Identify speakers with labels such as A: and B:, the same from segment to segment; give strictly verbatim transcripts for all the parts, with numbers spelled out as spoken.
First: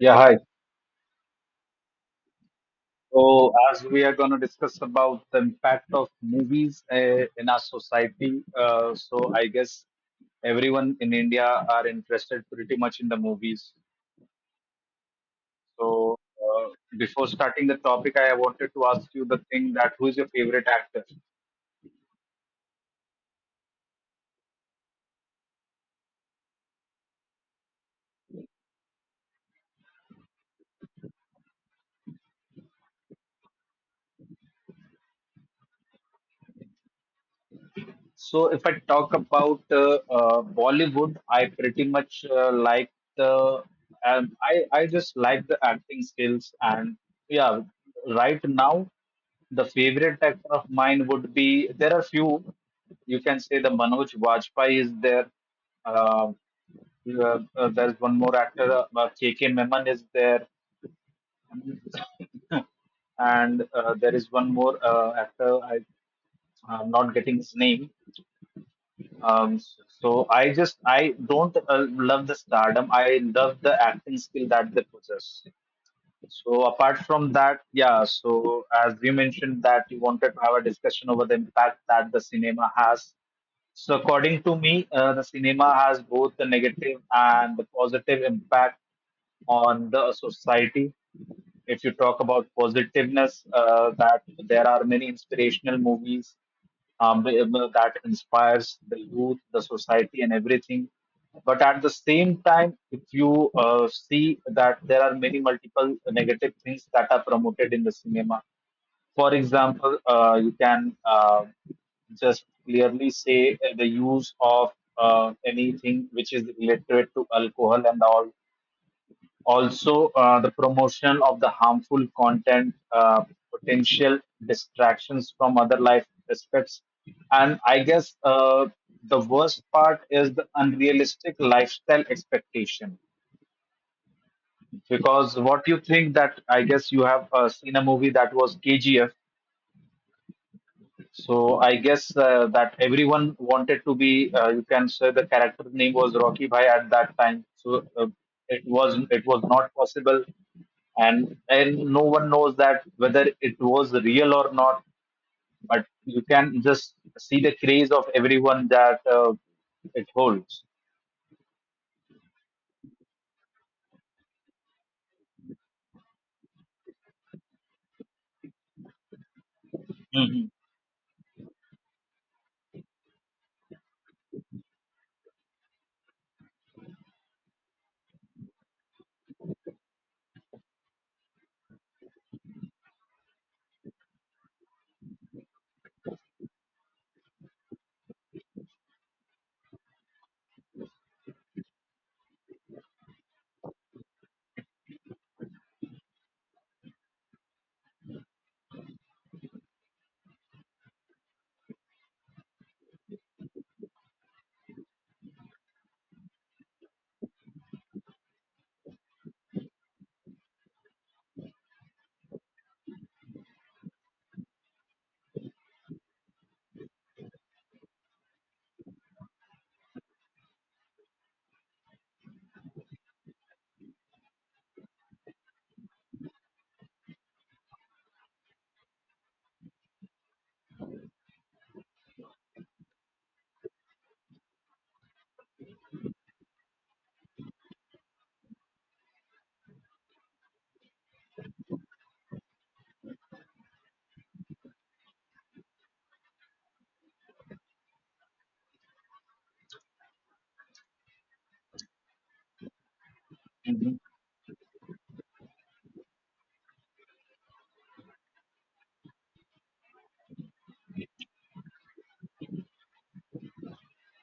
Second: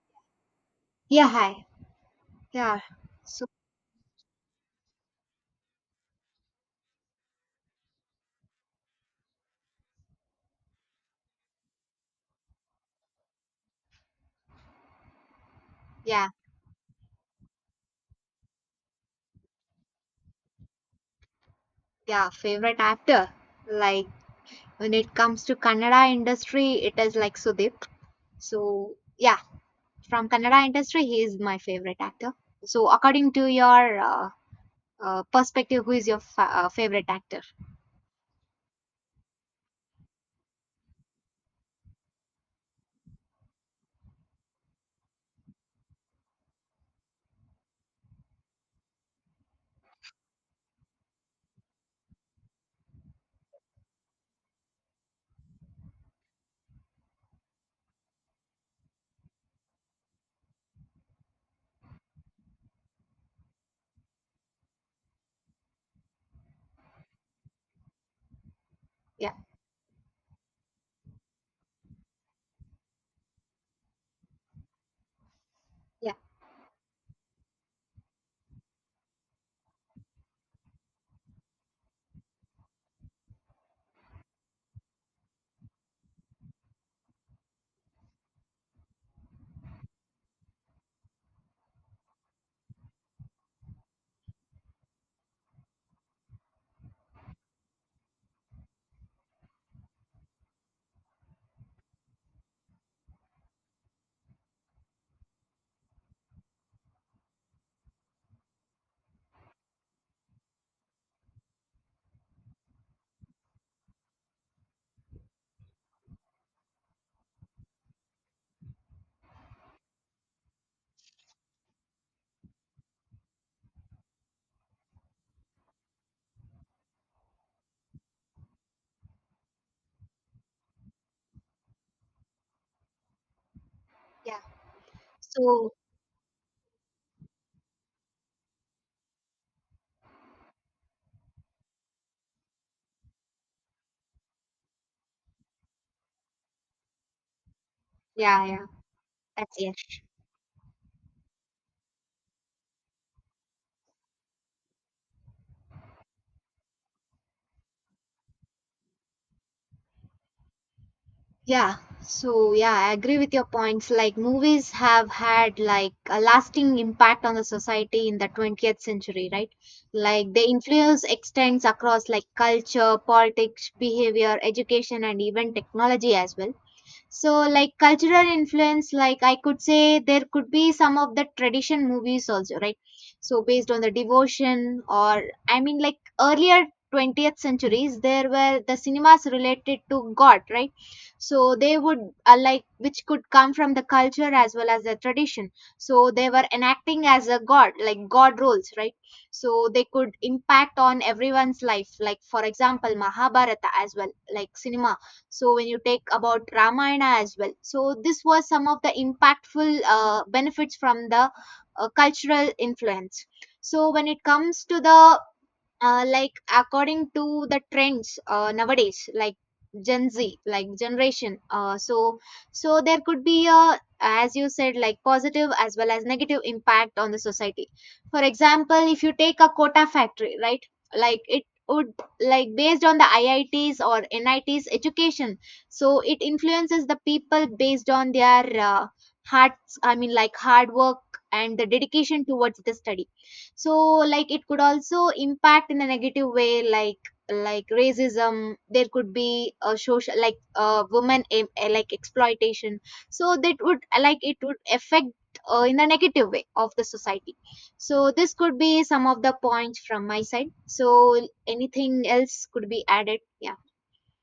A: Yeah, hi.
B: Yeah, hi. Yeah. So,
A: So, as we are going to discuss about the impact of movies uh, in our society, uh, so I guess everyone in India are interested pretty much in the movies. So,
B: yeah,
A: uh, before starting the topic, I wanted to ask you the thing that who is your favorite actor?
B: yeah, favorite actor. Like when it comes to Kannada industry, it is like Sudip. So, yeah, from Kannada industry, he is my favorite actor. So, according to your uh, uh, perspective, who is your fa- uh, favorite actor?
A: So if I talk about uh, uh, Bollywood, I pretty much uh, like the um, I I just like the acting skills, and yeah, right now the favorite actor of mine would be there are few. You can say the Manoj Vajpayee is there. Uh, uh, uh, there's one more actor, uh, uh, K. Meman is there, and uh, there is one more uh, actor. I, I'm not getting his name,
B: Yeah,
A: um, so I just I don't uh, love the stardom. I love the acting skill that they possess.
B: yeah,
A: So apart from that, yeah. So as you mentioned, that you wanted to have a discussion over the impact that the cinema has. So according to me, uh, the cinema has both the negative and the positive impact on the society. If you talk about positiveness, uh, that there are many inspirational movies um, that inspires the youth, the society, and everything. But at the same time, if you uh, see that there are many multiple negative things that are promoted in the cinema. For example, uh, you can uh, just clearly say uh, the use of uh, anything which is related to alcohol and all, also, uh, the promotion of the harmful content, uh, potential distractions from other life aspects, and I guess uh, the worst part is the unrealistic lifestyle expectation.
B: yeah.
A: Because what
B: So,
A: you think that I guess you have uh, seen a movie that was K G F. So I guess uh, that everyone wanted to be. Uh, you can say the character name was Rocky Bhai at that time. So uh,
B: yeah,
A: it
B: yeah,
A: was it was
B: that's
A: not
B: it.
A: possible, and and no one knows that whether it was real or not. But you can just see the craze of everyone that uh, it holds.
B: Yeah, so yeah, I agree with your points. Like movies have had like a lasting impact on the society in the twentieth century, right? Like the
A: Mhm.
B: influence extends across like culture, politics, behavior, education, and even technology as well. So like cultural influence, like I could say there could be some of the tradition movies also, right? So based on the devotion, or I mean, like earlier twentieth centuries, there were the cinemas related to God, right? So they would, uh, like, which could come from the culture as well as the tradition. So they were enacting as a god, like god roles, right? So they could impact on everyone's life, like for example Mahabharata as well, like cinema. So when you take about Ramayana as well, so this was some of the impactful uh, benefits from the uh, cultural influence. So when it comes to the, uh, like, according to the trends, uh, nowadays, like Gen Z like generation, uh, so so there could be, a as you said, like positive as well as negative impact on the society. For example, if you take a Quota Factory, right? Like it would, like, based on the IITs or NITs education, so it influences the people based on their uh, hearts, I mean, like hard work and the dedication towards the study. So like it could also impact in a negative way, like like racism, there could be a social, like uh, women em- eh, like exploitation. So that would, like, it would affect uh, in a negative way of the society. So this could be some of the points from my side. So anything else could be added? Yeah,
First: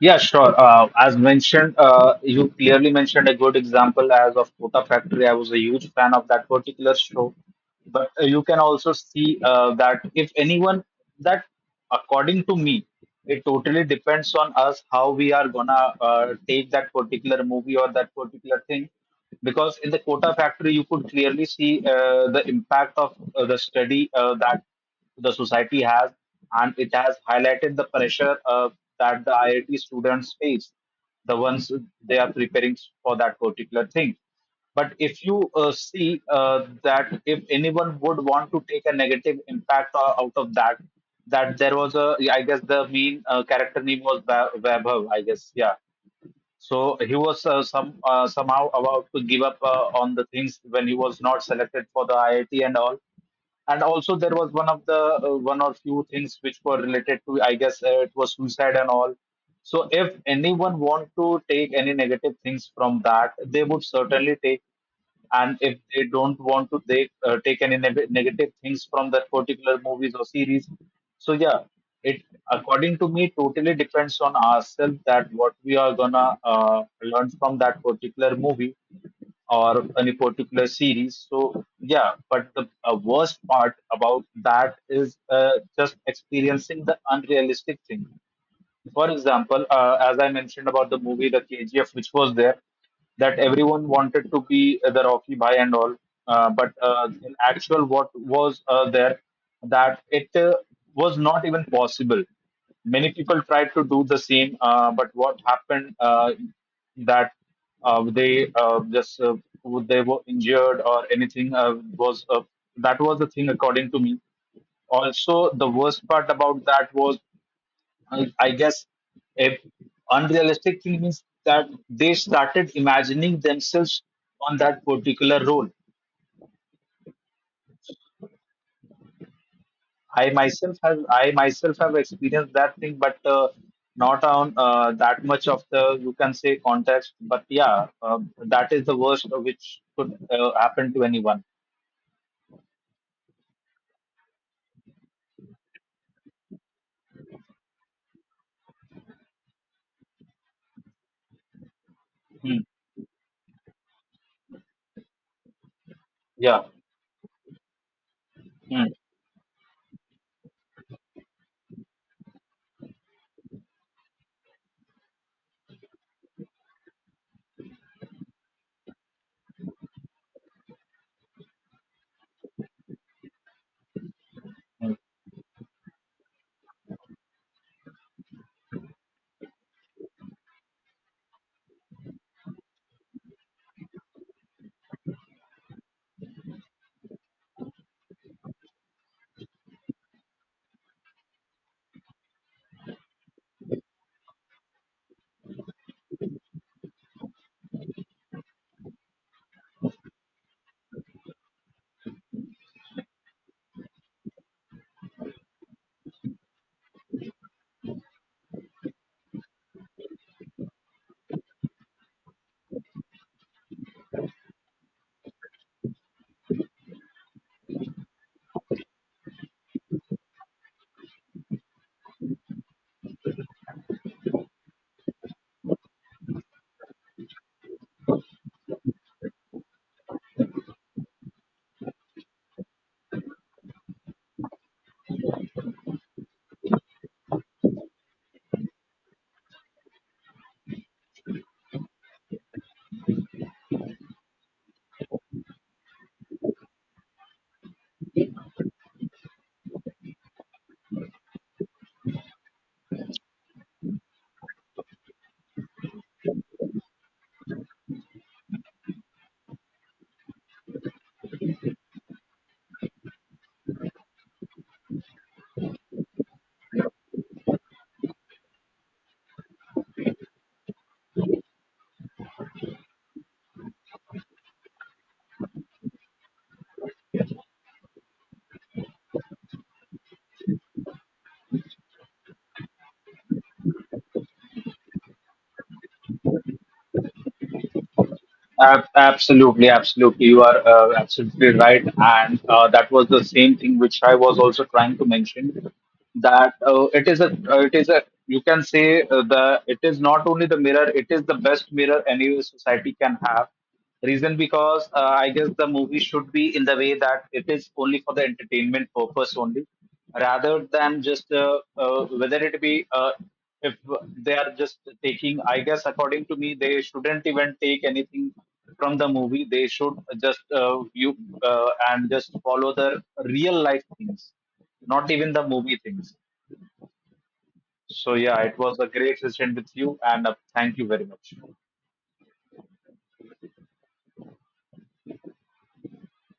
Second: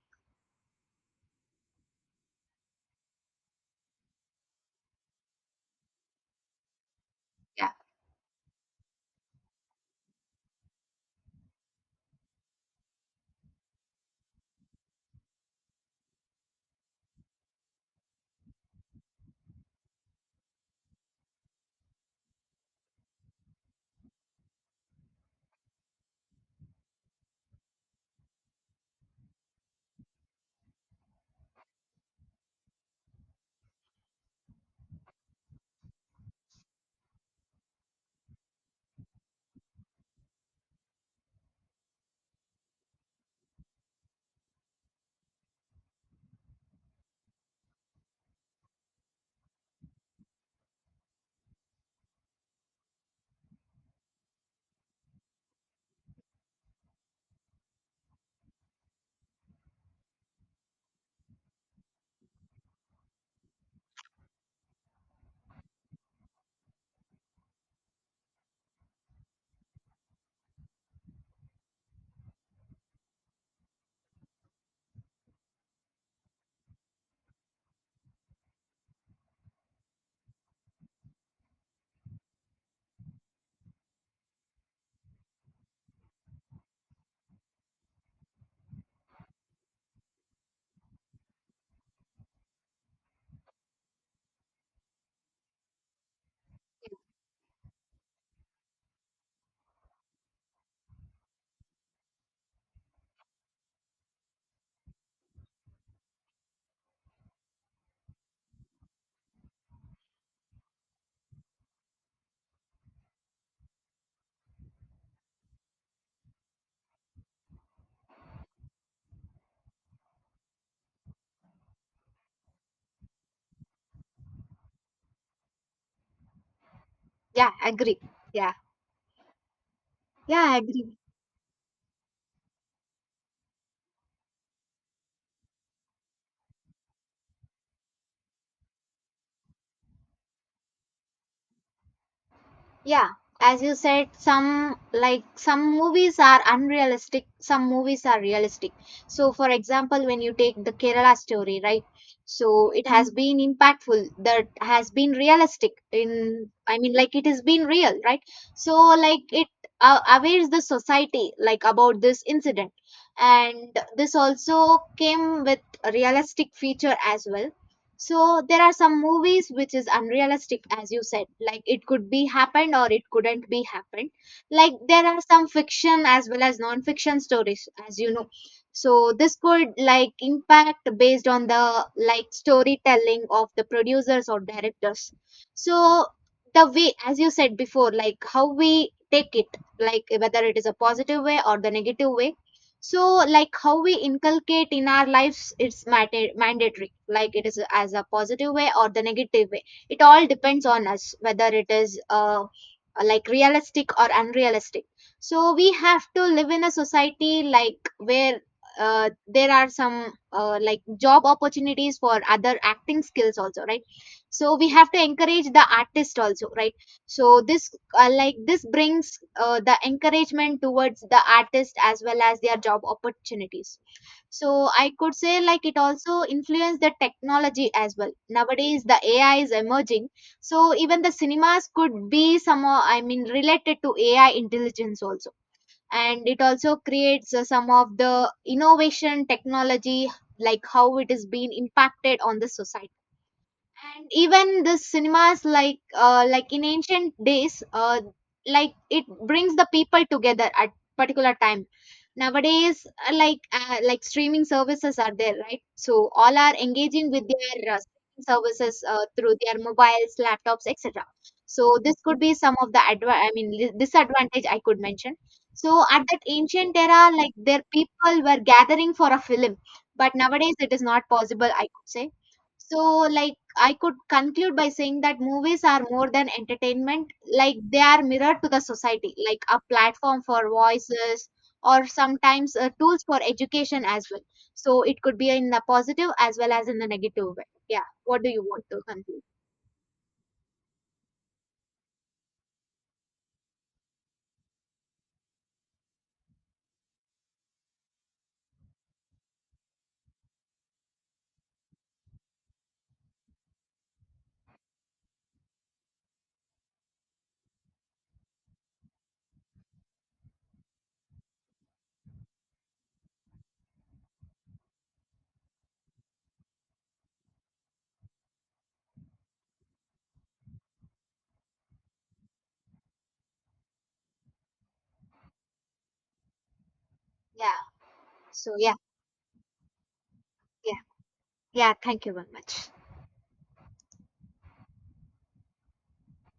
A: Yeah, sure. Uh, as mentioned, uh, you clearly mentioned a good example as of Kota Factory. I was a huge fan of that particular show.
B: yeah,
A: But uh, you can also see uh, that if anyone, that according to me, it totally depends on us how we are gonna uh, take that particular movie or that particular thing. Because in the Kota Factory, you could clearly see uh, the impact of uh, the study uh, that the society has, and it has highlighted the pressure uh, that the I I T students face, the ones they are preparing for that particular thing. But if you uh, see uh, that if anyone would want to take a negative impact o- out of that, that there was a, I guess the main uh, character name was Wa- Vaibhav, I guess, yeah. So he was uh, some uh, somehow about to give up uh, on the things when he was not selected for the I I T and all, and also there was one of the uh, one or few things which were related to, I guess, uh, it was suicide and all. So if anyone want to take any negative things from that, they would certainly take. And if they don't want to take uh, take any neg- negative things from that particular movies or series, so yeah, it, according to me, totally depends on ourselves that what we are gonna uh, learn from that particular movie or any particular series. So yeah, but the uh, worst part about that is uh, just experiencing the unrealistic thing. For example, uh, as I mentioned about the movie The K G F, which was there, that everyone wanted to be the Rocky Bhai and all. Uh, but uh, in actual, what was uh, there, that it uh, was not even possible. Many people tried to do the same, uh, but what happened, uh, that uh, they uh, just uh, they were injured, or anything uh, was uh, that was the thing according to me. Also the worst part about that was, I, I guess, if unrealistic thing means that they started imagining themselves on that particular role.
B: yeah, agree. Yeah,
A: I
B: yeah,
A: myself
B: agree.
A: have I myself have experienced that thing, but uh, not on uh, that much of the, you can say, context. But yeah, um, that is the worst which could uh, happen to anyone.
B: Yeah, as you said, some, like some movies are unrealistic, some movies are realistic. So, for example, when you take the Kerala Story, right?
A: Hmm.
B: So it has been impactful, that has been realistic in,
A: Yeah.
B: I mean, like it has been real, right? So,
A: Hmm.
B: like it uh, awares the society like about this incident, and this also came with a realistic feature as well. So there are some movies which is unrealistic, as you said, like it could be happened or it couldn't be happened. Like
A: Hmm.
B: there are some fiction as well as non-fiction stories, as you know. So this could like impact based on the, like, storytelling of the producers or directors. So the way, as you said before, like how we take it, like whether it is a positive way or the negative way. So like how we inculcate in our lives, it's matter mandatory, like it is as a positive way or the negative way, it all depends on us whether it is, uh, like, realistic or unrealistic. So we have to live in a society like where uh, there are some, uh, like, job opportunities for other acting skills also, right? So we have to encourage the artist also, right? So this, uh, like, this brings uh, the encouragement towards the artist as well as their job opportunities. So I could say, like, it also influenced the technology as well. Nowadays the AI is emerging, so even the cinemas could be some, uh, I mean, related to AI intelligence also. And it also creates uh, some of the innovation technology, like how it is being impacted on the society. And even the cinemas, like, uh, like, in ancient days, uh, like, it brings the people together at particular time. Nowadays, uh, like uh, like streaming services are there, right? So all are engaging with their uh, streaming services uh, through their mobiles, laptops, etc. So this could be some of the adva- i mean li- disadvantage I could mention. So at that ancient era, like their people were gathering for a film, but nowadays it is not possible, I could say. So, like, I could conclude by saying that movies are more than entertainment. Like they are mirror to the society, like a platform for voices, or sometimes uh, tools for education as well. So it could be in the positive as well as in the negative way. Yeah. What do you want to
A: Ab-
B: conclude?
A: Absolutely, absolutely. You are uh, absolutely right. And uh, that was the same thing which I was also trying to mention, that uh, it is a, uh, it is a, you can say uh, the, it is not only the mirror, it is the best mirror any society can have. Reason, because uh, I guess the movie should be in the way that it is only for the entertainment purpose only, rather than just uh, uh, whether it be uh, if they are just taking. I guess according to me, they shouldn't even take anything from the movie. They should just uh, view uh, and just follow the real life things, not even the movie things.
B: Yeah.
A: So yeah,
B: So
A: it
B: yeah,
A: was a great session with you, and uh, thank
B: yeah,
A: you very much.
B: yeah. Thank you very much.